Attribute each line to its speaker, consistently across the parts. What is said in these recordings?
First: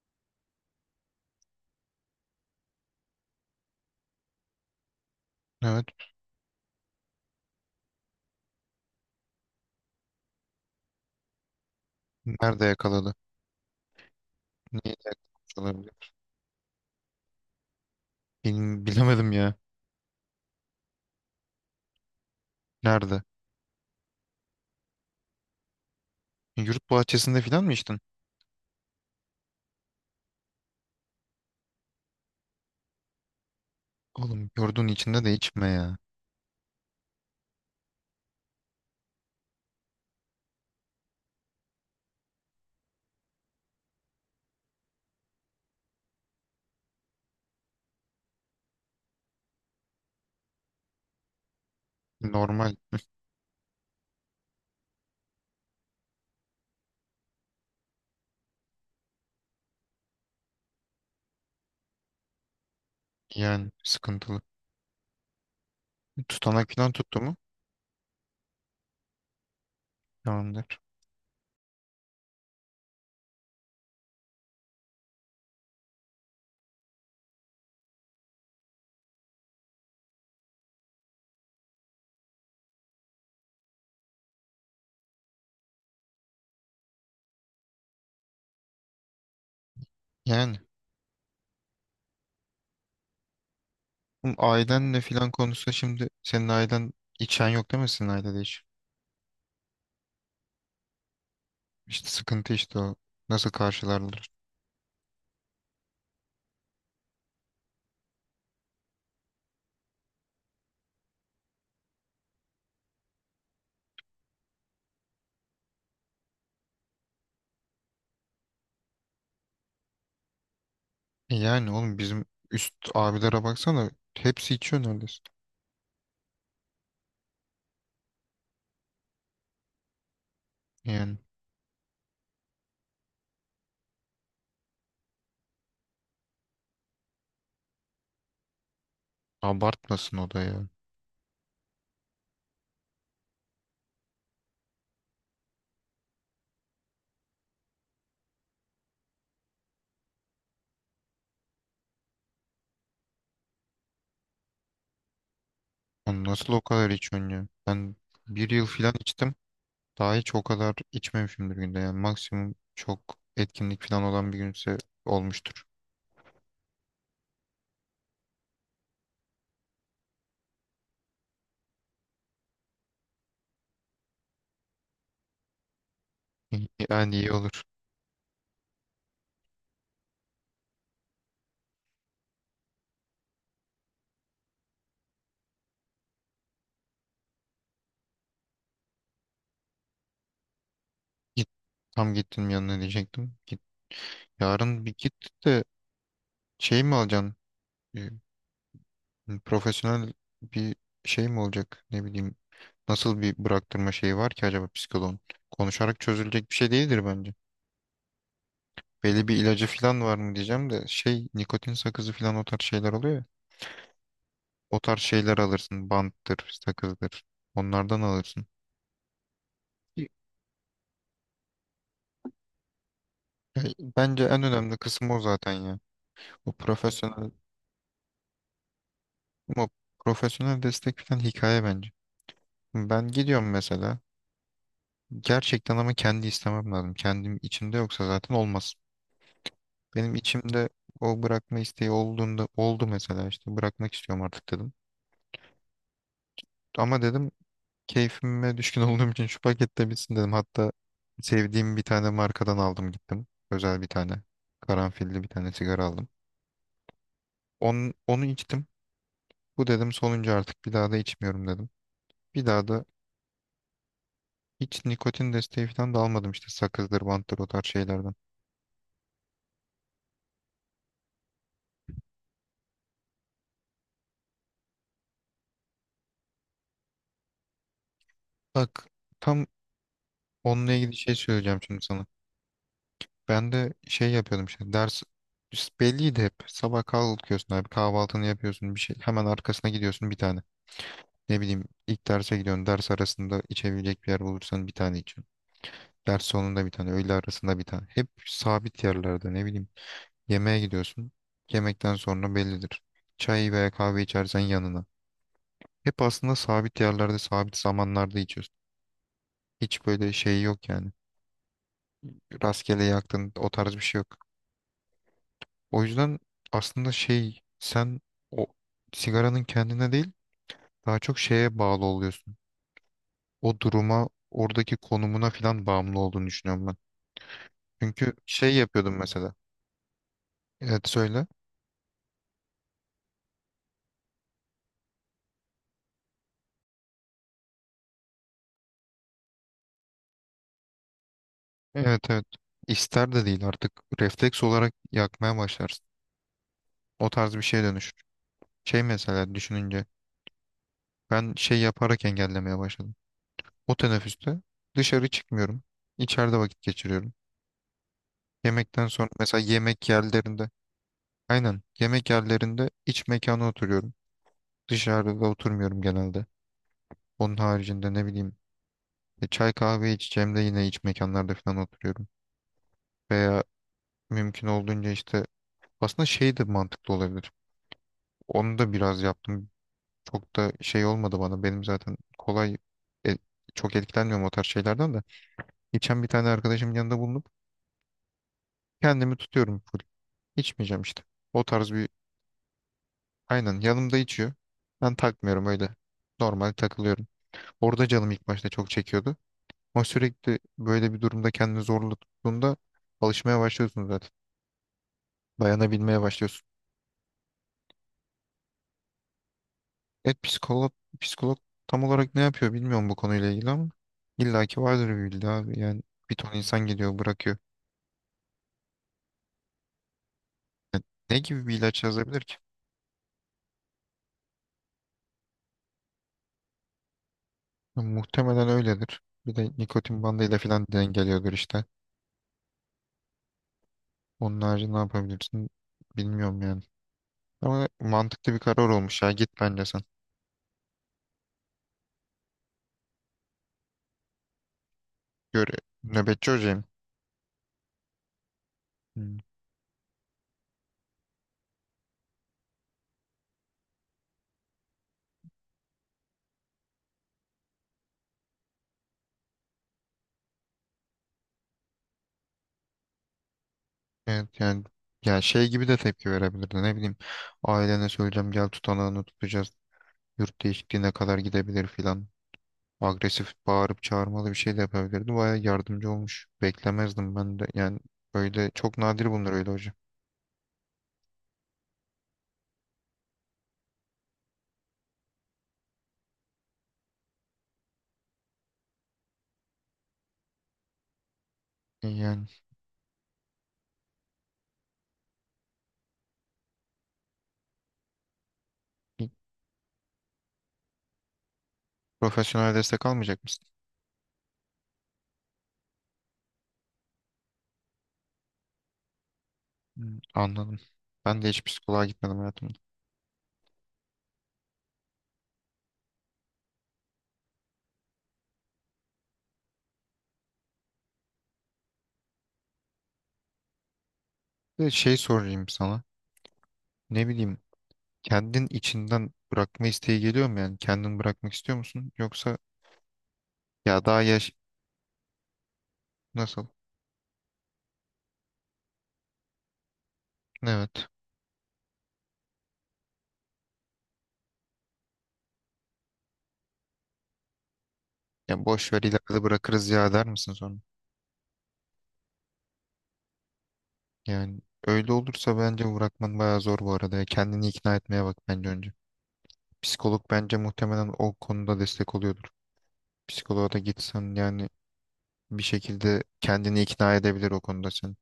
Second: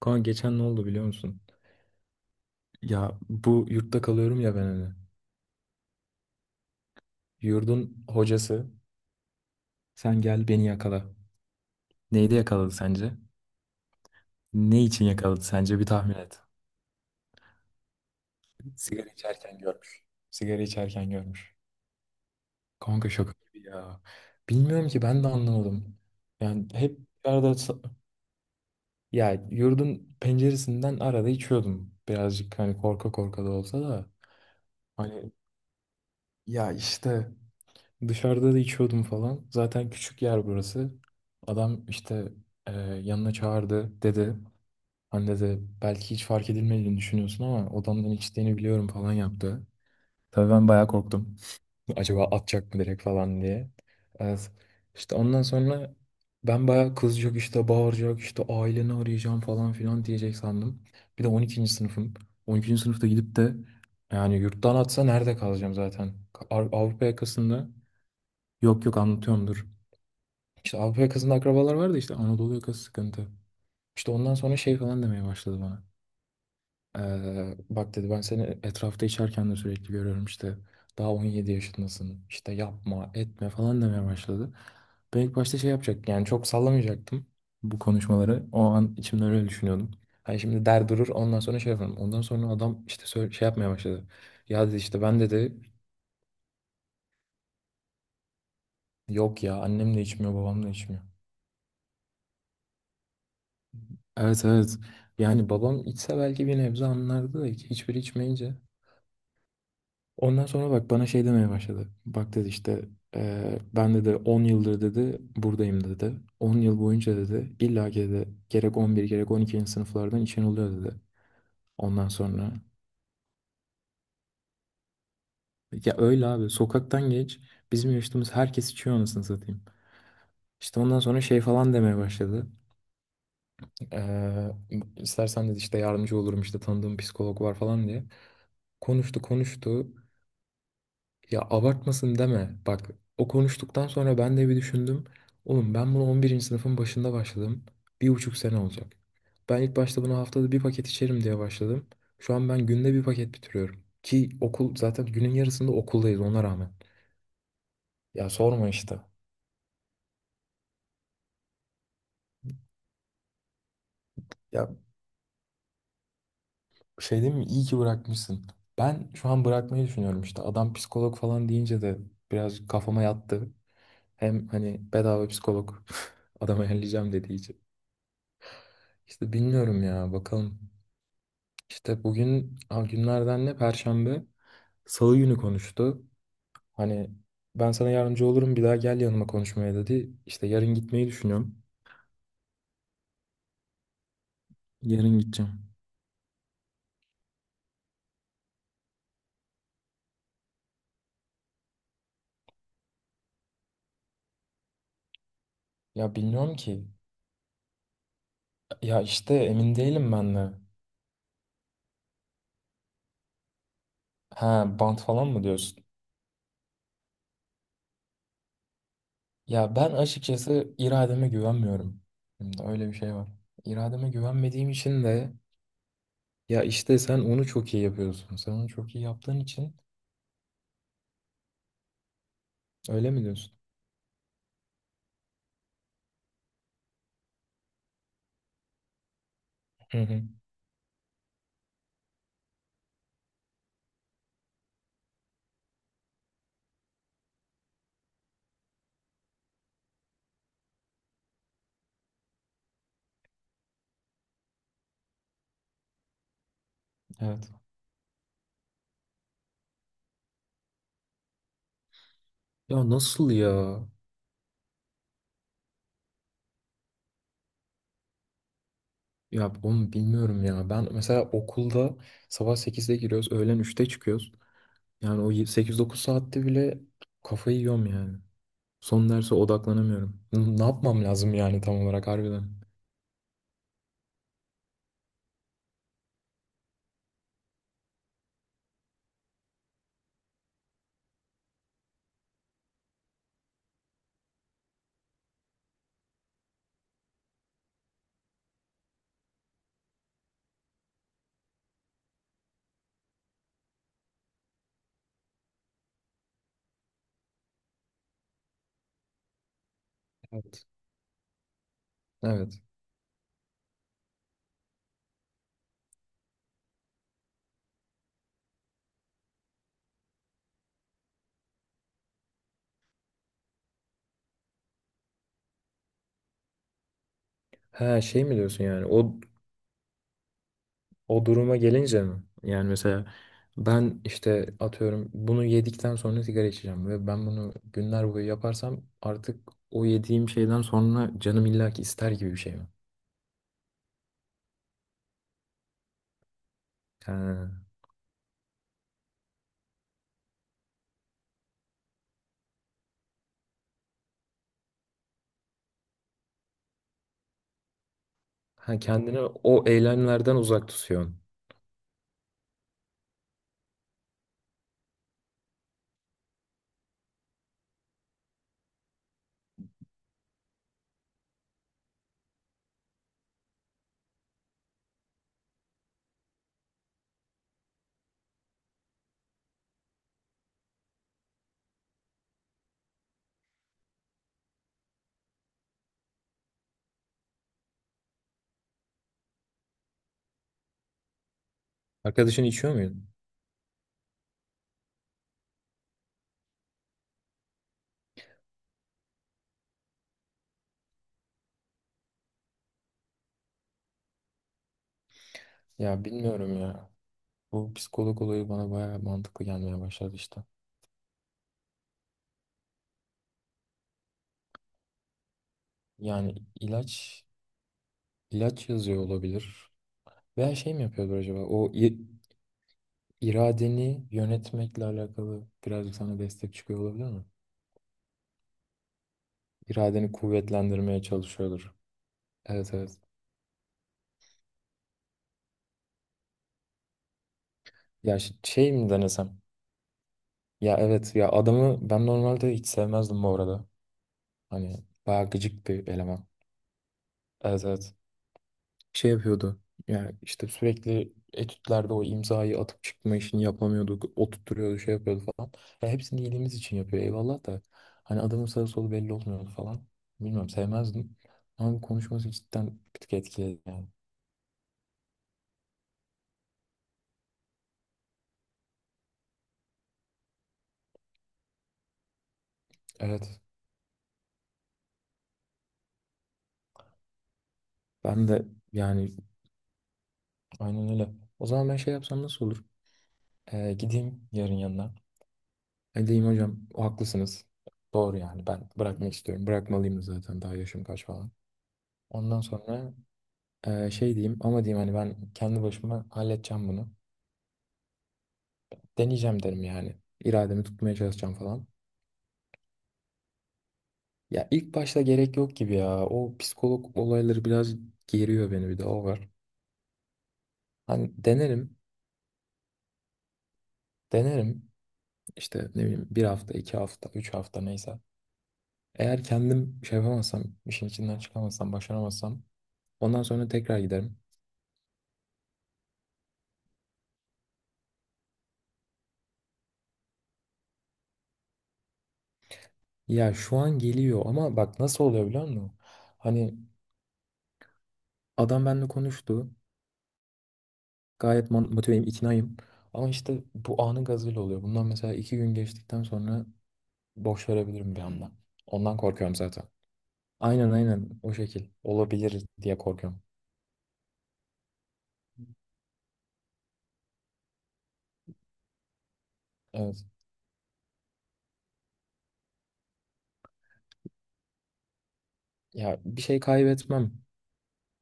Speaker 1: Kaan geçen ne oldu biliyor musun? Ya bu yurtta kalıyorum ya ben hani.
Speaker 2: Evet.
Speaker 1: Yurdun hocası sen gel beni yakala. Neyde
Speaker 2: Nerede
Speaker 1: yakaladı
Speaker 2: yakaladı?
Speaker 1: sence? Ne
Speaker 2: Niye
Speaker 1: için yakaladı
Speaker 2: yakalamış
Speaker 1: sence bir
Speaker 2: olabilir?
Speaker 1: tahmin et. Sigara
Speaker 2: Bilemedim ya.
Speaker 1: içerken görmüş. Sigara içerken görmüş. Kanka
Speaker 2: Nerede?
Speaker 1: şaka gibi ya. Bilmiyorum ki ben de anlamadım. Yani
Speaker 2: Yurt
Speaker 1: hep
Speaker 2: bahçesinde
Speaker 1: arada
Speaker 2: falan mı içtin?
Speaker 1: ya yurdun penceresinden arada içiyordum. Birazcık hani korka korka da olsa da.
Speaker 2: Oğlum yurdun içinde
Speaker 1: Hani
Speaker 2: de içme ya.
Speaker 1: ya işte dışarıda da içiyordum falan. Zaten küçük yer burası. Adam işte yanına çağırdı dedi. Anne de belki hiç fark edilmediğini düşünüyorsun ama odamdan içtiğini biliyorum falan yaptı. Tabii ben bayağı korktum. Acaba atacak
Speaker 2: Normal,
Speaker 1: mı direkt falan diye. Evet. İşte ondan sonra ben bayağı kızacak işte bağıracak işte aileni arayacağım falan filan diyecek sandım. Bir de 12. sınıfım. 12. sınıfta gidip de
Speaker 2: yani
Speaker 1: yani
Speaker 2: sıkıntılı.
Speaker 1: yurttan atsa nerede kalacağım zaten?
Speaker 2: Tutanak falan
Speaker 1: Avrupa
Speaker 2: tuttu mu?
Speaker 1: yakasında. Yok yok, anlatıyorum dur. İşte
Speaker 2: Tamamdır.
Speaker 1: Avrupa yakasında akrabalar vardı, işte Anadolu yakası sıkıntı. İşte ondan sonra şey falan demeye başladı bana. Bak dedi, ben seni etrafta içerken de sürekli görüyorum işte. Daha 17 yaşındasın işte, yapma etme falan demeye başladı. Ben ilk başta şey yapacak, yani çok sallamayacaktım bu konuşmaları. O an içimde öyle düşünüyordum. Hani
Speaker 2: Yani
Speaker 1: şimdi der durur, ondan sonra şey yaparım. Ondan sonra adam işte şey yapmaya başladı.
Speaker 2: oğlum
Speaker 1: Ya dedi
Speaker 2: ailenle
Speaker 1: işte, ben
Speaker 2: falan
Speaker 1: dedi
Speaker 2: konuşsa, şimdi senin ailen, içen yok değil mi senin ailede hiç?
Speaker 1: yok ya, annem de içmiyor babam da içmiyor.
Speaker 2: İşte sıkıntı işte o. Nasıl karşılarlar?
Speaker 1: Evet, evet. Yani babam içse belki bir nebze anlardı da hiçbiri içmeyince. Ondan sonra bak bana şey demeye başladı. Bak dedi işte, ben dedi 10 yıldır dedi buradayım dedi. 10 yıl boyunca dedi illa ki dedi, gerek 11. gerek 12. sınıflardan içen oluyor dedi.
Speaker 2: E yani oğlum
Speaker 1: Ondan
Speaker 2: bizim
Speaker 1: sonra.
Speaker 2: üst abilere baksana, hepsi içiyor neredeyse.
Speaker 1: Ya öyle abi, sokaktan geç, bizim yaşadığımız herkes içiyor anasını satayım. İşte ondan
Speaker 2: Yani
Speaker 1: sonra şey falan demeye başladı. Eee istersen dedi işte yardımcı olurum, işte tanıdığım psikolog var falan diye. Konuştu konuştu.
Speaker 2: abartmasın o da ya.
Speaker 1: Ya abartmasın deme. Bak, o konuştuktan sonra ben de bir düşündüm. Oğlum, ben bunu 11'inci sınıfın başında başladım. 1,5 sene olacak. Ben ilk başta bunu haftada bir paket içerim diye başladım. Şu an ben günde bir paket bitiriyorum. Ki okul zaten, günün yarısında okuldayız
Speaker 2: Lan,
Speaker 1: ona
Speaker 2: nasıl o
Speaker 1: rağmen.
Speaker 2: kadar içiyorsun ya? Ben
Speaker 1: Ya
Speaker 2: bir yıl
Speaker 1: sorma
Speaker 2: falan
Speaker 1: işte.
Speaker 2: içtim. Daha hiç o kadar içmemişimdir günde. Yani maksimum çok etkinlik falan olan bir
Speaker 1: Ya
Speaker 2: günse olmuştur.
Speaker 1: şey değil mi? İyi ki bırakmışsın. Ben şu an bırakmayı düşünüyorum işte. Adam psikolog falan deyince de biraz kafama yattı. Hem hani bedava psikolog adama ayarlayacağım
Speaker 2: Yani iyi
Speaker 1: dediği
Speaker 2: olur.
Speaker 1: için. İşte bilmiyorum ya, bakalım. İşte bugün günlerden ne? Perşembe. Salı günü konuştu. Hani ben sana yardımcı olurum, bir daha gel yanıma konuşmaya dedi. İşte yarın gitmeyi
Speaker 2: Git.
Speaker 1: düşünüyorum.
Speaker 2: Tam gittim yanına diyecektim. Git. Yarın bir git
Speaker 1: Yarın gideceğim.
Speaker 2: de şey mi alacaksın? Ee, Profesyonel bir şey mi olacak? Ne bileyim. Nasıl bir bıraktırma şeyi var ki acaba psikoloğun? Konuşarak
Speaker 1: Ya
Speaker 2: çözülecek bir
Speaker 1: bilmiyorum
Speaker 2: şey
Speaker 1: ki.
Speaker 2: değildir bence.
Speaker 1: Ya
Speaker 2: Belli
Speaker 1: işte
Speaker 2: bir ilacı
Speaker 1: emin
Speaker 2: falan
Speaker 1: değilim
Speaker 2: var mı
Speaker 1: ben de.
Speaker 2: diyeceğim de şey, nikotin sakızı falan o tarz şeyler oluyor ya.
Speaker 1: Ha,
Speaker 2: O
Speaker 1: bant
Speaker 2: tarz
Speaker 1: falan
Speaker 2: şeyler
Speaker 1: mı diyorsun?
Speaker 2: alırsın. Banttır, sakızdır. Onlardan alırsın.
Speaker 1: Ya ben
Speaker 2: Ya,
Speaker 1: açıkçası irademe güvenmiyorum. Şimdi öyle bir şey var. İrademe
Speaker 2: bence en
Speaker 1: güvenmediğim
Speaker 2: önemli
Speaker 1: için
Speaker 2: kısmı o
Speaker 1: de
Speaker 2: zaten ya. O
Speaker 1: ya işte sen
Speaker 2: profesyonel,
Speaker 1: onu çok iyi yapıyorsun. Sen onu çok iyi yaptığın
Speaker 2: o
Speaker 1: için
Speaker 2: profesyonel destek falan hikaye bence. Ben
Speaker 1: öyle mi
Speaker 2: gidiyorum
Speaker 1: diyorsun?
Speaker 2: mesela. Gerçekten ama kendi istemem lazım. Kendim içimde yoksa zaten olmaz.
Speaker 1: Hı
Speaker 2: Benim
Speaker 1: hı.
Speaker 2: içimde o bırakma isteği olduğunda oldu mesela, işte bırakmak istiyorum artık dedim. Ama dedim, keyfime düşkün olduğum için şu pakette bitsin dedim. Hatta sevdiğim bir tane markadan aldım gittim. Özel bir tane. Karanfilli bir tane sigara aldım.
Speaker 1: Evet.
Speaker 2: Onu, onu içtim. Bu dedim sonuncu, artık bir daha da içmiyorum dedim. Bir daha da
Speaker 1: Ya nasıl ya?
Speaker 2: hiç nikotin desteği falan da almadım işte, sakızdır, banttır o tarz şeylerden.
Speaker 1: Ya onu bilmiyorum ya. Ben mesela okulda sabah 8'de giriyoruz, öğlen 3'te çıkıyoruz. Yani o 8-9 saatte bile kafayı yiyorum yani.
Speaker 2: Bak,
Speaker 1: Son derse
Speaker 2: tam
Speaker 1: odaklanamıyorum. Ne
Speaker 2: onunla ilgili
Speaker 1: yapmam
Speaker 2: şey
Speaker 1: lazım
Speaker 2: söyleyeceğim
Speaker 1: yani tam
Speaker 2: şimdi sana.
Speaker 1: olarak harbiden?
Speaker 2: Ben de şey yapıyordum, işte ders belliydi hep. Sabah kalkıyorsun abi, kahvaltını yapıyorsun bir şey. Hemen arkasına gidiyorsun bir tane. Ne bileyim, ilk derse gidiyorsun. Ders arasında içebilecek bir yer bulursan bir tane içiyorsun. Ders sonunda bir tane, öğle arasında bir tane. Hep sabit yerlerde, ne bileyim. Yemeğe gidiyorsun. Yemekten sonra bellidir. Çay veya kahve içersen yanına. Hep aslında sabit yerlerde, sabit zamanlarda içiyorsun. Hiç böyle şey
Speaker 1: Evet.
Speaker 2: yok yani.
Speaker 1: Evet.
Speaker 2: Rastgele yaktın, o tarz bir şey yok. O yüzden aslında şey, sen o sigaranın kendine değil, daha çok şeye bağlı oluyorsun. O duruma, oradaki konumuna falan bağımlı olduğunu düşünüyorum ben.
Speaker 1: Ha,
Speaker 2: Çünkü
Speaker 1: şey mi
Speaker 2: şey
Speaker 1: diyorsun yani?
Speaker 2: yapıyordum
Speaker 1: O
Speaker 2: mesela. Evet
Speaker 1: o
Speaker 2: söyle.
Speaker 1: duruma gelince mi? Yani mesela ben işte atıyorum, bunu yedikten sonra sigara içeceğim, ve ben bunu günler boyu yaparsam artık o yediğim şeyden sonra canım illaki
Speaker 2: Evet,
Speaker 1: ister
Speaker 2: evet.
Speaker 1: gibi bir şey mi?
Speaker 2: İster de değil artık, refleks olarak yakmaya başlarsın. O tarz bir
Speaker 1: Ha.
Speaker 2: şeye dönüşür. Şey mesela, düşününce ben şey yaparak engellemeye başladım. O teneffüste dışarı çıkmıyorum. İçeride vakit geçiriyorum.
Speaker 1: Ha,
Speaker 2: Yemekten sonra
Speaker 1: kendini
Speaker 2: mesela
Speaker 1: o
Speaker 2: yemek
Speaker 1: eylemlerden
Speaker 2: yerlerinde,
Speaker 1: uzak tutuyorsun.
Speaker 2: aynen, yemek yerlerinde iç mekana oturuyorum. Dışarıda oturmuyorum genelde. Onun haricinde ne bileyim, çay kahve içeceğim de yine iç mekanlarda falan oturuyorum. Veya mümkün olduğunca işte, aslında şey de mantıklı olabilir. Onu da biraz yaptım. Çok da şey olmadı bana. Benim zaten kolay, e, çok etkilenmiyorum o tarz şeylerden de. İçen bir tane arkadaşımın yanında bulunup kendimi tutuyorum full. İçmeyeceğim işte. O tarz bir,
Speaker 1: Arkadaşın içiyor muydu?
Speaker 2: aynen, yanımda içiyor. Ben takmıyorum öyle. Normal takılıyorum. Orada canım ilk başta çok çekiyordu. Ama sürekli böyle bir durumda kendini zorla tuttuğunda alışmaya başlıyorsun zaten. Dayanabilmeye
Speaker 1: Ya
Speaker 2: başlıyorsun.
Speaker 1: bilmiyorum ya. Bu psikolog olayı bana bayağı mantıklı gelmeye başladı
Speaker 2: Evet
Speaker 1: işte.
Speaker 2: psikolog, psikolog tam olarak ne yapıyor bilmiyorum bu konuyla ilgili ama illaki vardır bir bildiği abi. Yani bir ton
Speaker 1: Yani
Speaker 2: insan geliyor
Speaker 1: ilaç
Speaker 2: bırakıyor.
Speaker 1: ilaç yazıyor olabilir. Veya şey mi
Speaker 2: Yani
Speaker 1: yapıyordur
Speaker 2: ne
Speaker 1: acaba?
Speaker 2: gibi bir
Speaker 1: O
Speaker 2: ilaç yazabilir ki?
Speaker 1: iradeni yönetmekle alakalı birazcık sana destek çıkıyor olabilir mi?
Speaker 2: Ya muhtemelen öyledir. Bir de nikotin
Speaker 1: İradeni
Speaker 2: bandıyla falan
Speaker 1: kuvvetlendirmeye
Speaker 2: dengeliyordur işte.
Speaker 1: çalışıyordur. Evet, evet.
Speaker 2: Onun harici ne yapabilirsin bilmiyorum yani. Ama
Speaker 1: Ya
Speaker 2: mantıklı bir karar
Speaker 1: şey mi
Speaker 2: olmuş ya, git
Speaker 1: denesem?
Speaker 2: bence sen.
Speaker 1: Ya evet ya, adamı ben normalde hiç sevmezdim bu arada. Hani bayağı
Speaker 2: Gör,
Speaker 1: gıcık bir eleman.
Speaker 2: nöbetçi hocayım.
Speaker 1: Evet, evet. Şey
Speaker 2: Hmm.
Speaker 1: yapıyordu. Yani işte sürekli etütlerde o imzayı atıp çıkma işini yapamıyorduk. Oturtturuyordu, şey yapıyordu falan. Ya hepsini iyiliğimiz için yapıyor, eyvallah da. Hani adamın sağı solu belli olmuyordu falan. Bilmiyorum, sevmezdim. Ama bu konuşması cidden bir tık etkiledi yani.
Speaker 2: Evet yani, ya şey gibi de tepki verebilirdi, ne bileyim. Ailene söyleyeceğim, gel tutanağını tutacağız. Yurt değişikliğine kadar gidebilir filan. Agresif
Speaker 1: Evet.
Speaker 2: bağırıp çağırmalı bir şey de yapabilirdi. Bayağı yardımcı olmuş. Beklemezdim ben de. Yani
Speaker 1: Ben de
Speaker 2: öyle çok nadir
Speaker 1: yani
Speaker 2: bunlar öyle hocam.
Speaker 1: aynen öyle. O zaman ben şey yapsam nasıl olur? Gideyim yarın yanına. Edeyim hocam haklısınız. Doğru, yani ben bırakmak istiyorum. Bırakmalıyım da zaten, daha yaşım kaç falan.
Speaker 2: Yani
Speaker 1: Ondan sonra şey diyeyim, ama diyeyim hani ben kendi başıma halledeceğim bunu.
Speaker 2: bir
Speaker 1: Deneyeceğim derim yani. İrademi tutmaya çalışacağım falan.
Speaker 2: profesyonel destek almayacak mısın?
Speaker 1: Ya ilk başta gerek yok gibi ya. O psikolog olayları biraz geriyor beni, bir de o var.
Speaker 2: Hmm, anladım.
Speaker 1: Hani
Speaker 2: Ben de hiç
Speaker 1: denerim,
Speaker 2: psikoloğa gitmedim hayatımda.
Speaker 1: denerim. İşte ne bileyim, bir hafta, 2 hafta, 3 hafta neyse. Eğer kendim şey yapamazsam, işin içinden çıkamazsam, başaramazsam ondan sonra tekrar giderim.
Speaker 2: Bir de şey sorayım sana. Ne bileyim, kendin içinden bırakma isteği geliyor mu yani? Kendin bırakmak istiyor musun? Yoksa
Speaker 1: Ya şu an
Speaker 2: ya daha
Speaker 1: geliyor,
Speaker 2: yaş,
Speaker 1: ama bak nasıl oluyor biliyor musun?
Speaker 2: nasıl?
Speaker 1: Hani adam benimle konuştu.
Speaker 2: Evet.
Speaker 1: Gayet motiveyim, iknayım. Ama işte bu anın gazıyla oluyor. Bundan mesela 2 gün geçtikten sonra boş verebilirim bir anda.
Speaker 2: Ya boş ver,
Speaker 1: Ondan
Speaker 2: ileride
Speaker 1: korkuyorum zaten.
Speaker 2: bırakırız ya der misin sonra?
Speaker 1: Aynen aynen, o şekil. Olabilir diye korkuyorum.
Speaker 2: Yani öyle olursa bence bırakman bayağı zor bu arada, ya. Kendini ikna etmeye bak bence önce.
Speaker 1: Evet.
Speaker 2: Psikolog bence muhtemelen o konuda destek oluyordur. Psikoloğa da gitsen yani bir
Speaker 1: Ya
Speaker 2: şekilde
Speaker 1: bir şey
Speaker 2: kendini ikna
Speaker 1: kaybetmem.
Speaker 2: edebilir o konuda sen.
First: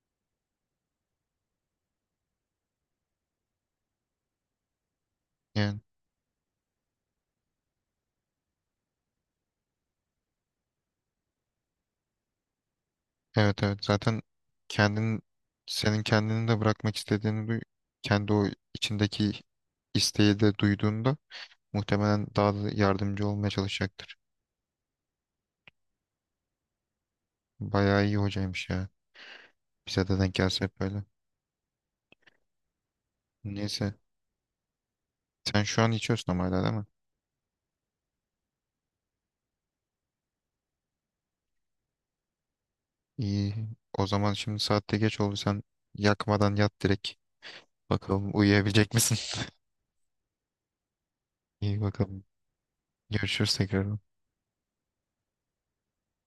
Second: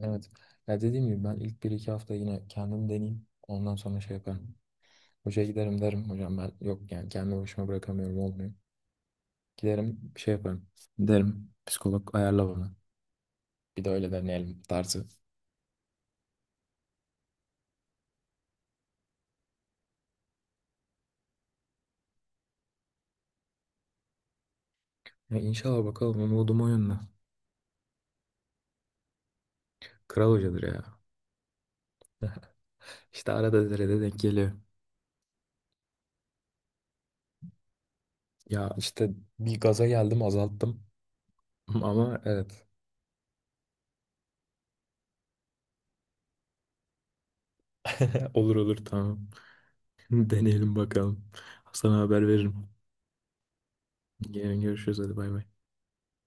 Speaker 1: Evet. Ya dediğim gibi ben ilk bir iki hafta yine kendim deneyeyim. Ondan sonra şey yaparım. Hocaya
Speaker 2: Yani
Speaker 1: giderim derim. Hocam ben yok yani, kendi başıma bırakamıyorum, olmuyor. Giderim, bir şey yaparım. Derim psikolog ayarla bana.
Speaker 2: evet, evet
Speaker 1: Bir de öyle
Speaker 2: zaten
Speaker 1: deneyelim tarzı.
Speaker 2: kendin, senin kendini de bırakmak istediğini duy, kendi o içindeki isteği de duyduğunda muhtemelen daha da yardımcı olmaya çalışacaktır.
Speaker 1: Ya inşallah bakalım, umudum o yönde.
Speaker 2: Bayağı iyi hocaymış ya. Bize de
Speaker 1: Kral
Speaker 2: denk
Speaker 1: hocadır
Speaker 2: gelse hep
Speaker 1: ya.
Speaker 2: böyle.
Speaker 1: İşte arada
Speaker 2: Neyse.
Speaker 1: derede denk geliyor.
Speaker 2: Sen şu an içiyorsun ama hala, değil mi?
Speaker 1: Ya işte bir gaza geldim, azalttım. Ama evet.
Speaker 2: İyi. O zaman şimdi saatte geç oldu. Sen yakmadan yat direkt. Bakalım
Speaker 1: Olur olur,
Speaker 2: uyuyabilecek misin?
Speaker 1: tamam. Deneyelim bakalım.
Speaker 2: İyi
Speaker 1: Sana
Speaker 2: bakalım.
Speaker 1: haber veririm.
Speaker 2: Görüşürüz tekrar.
Speaker 1: Yarın görüşürüz, hadi bay bay.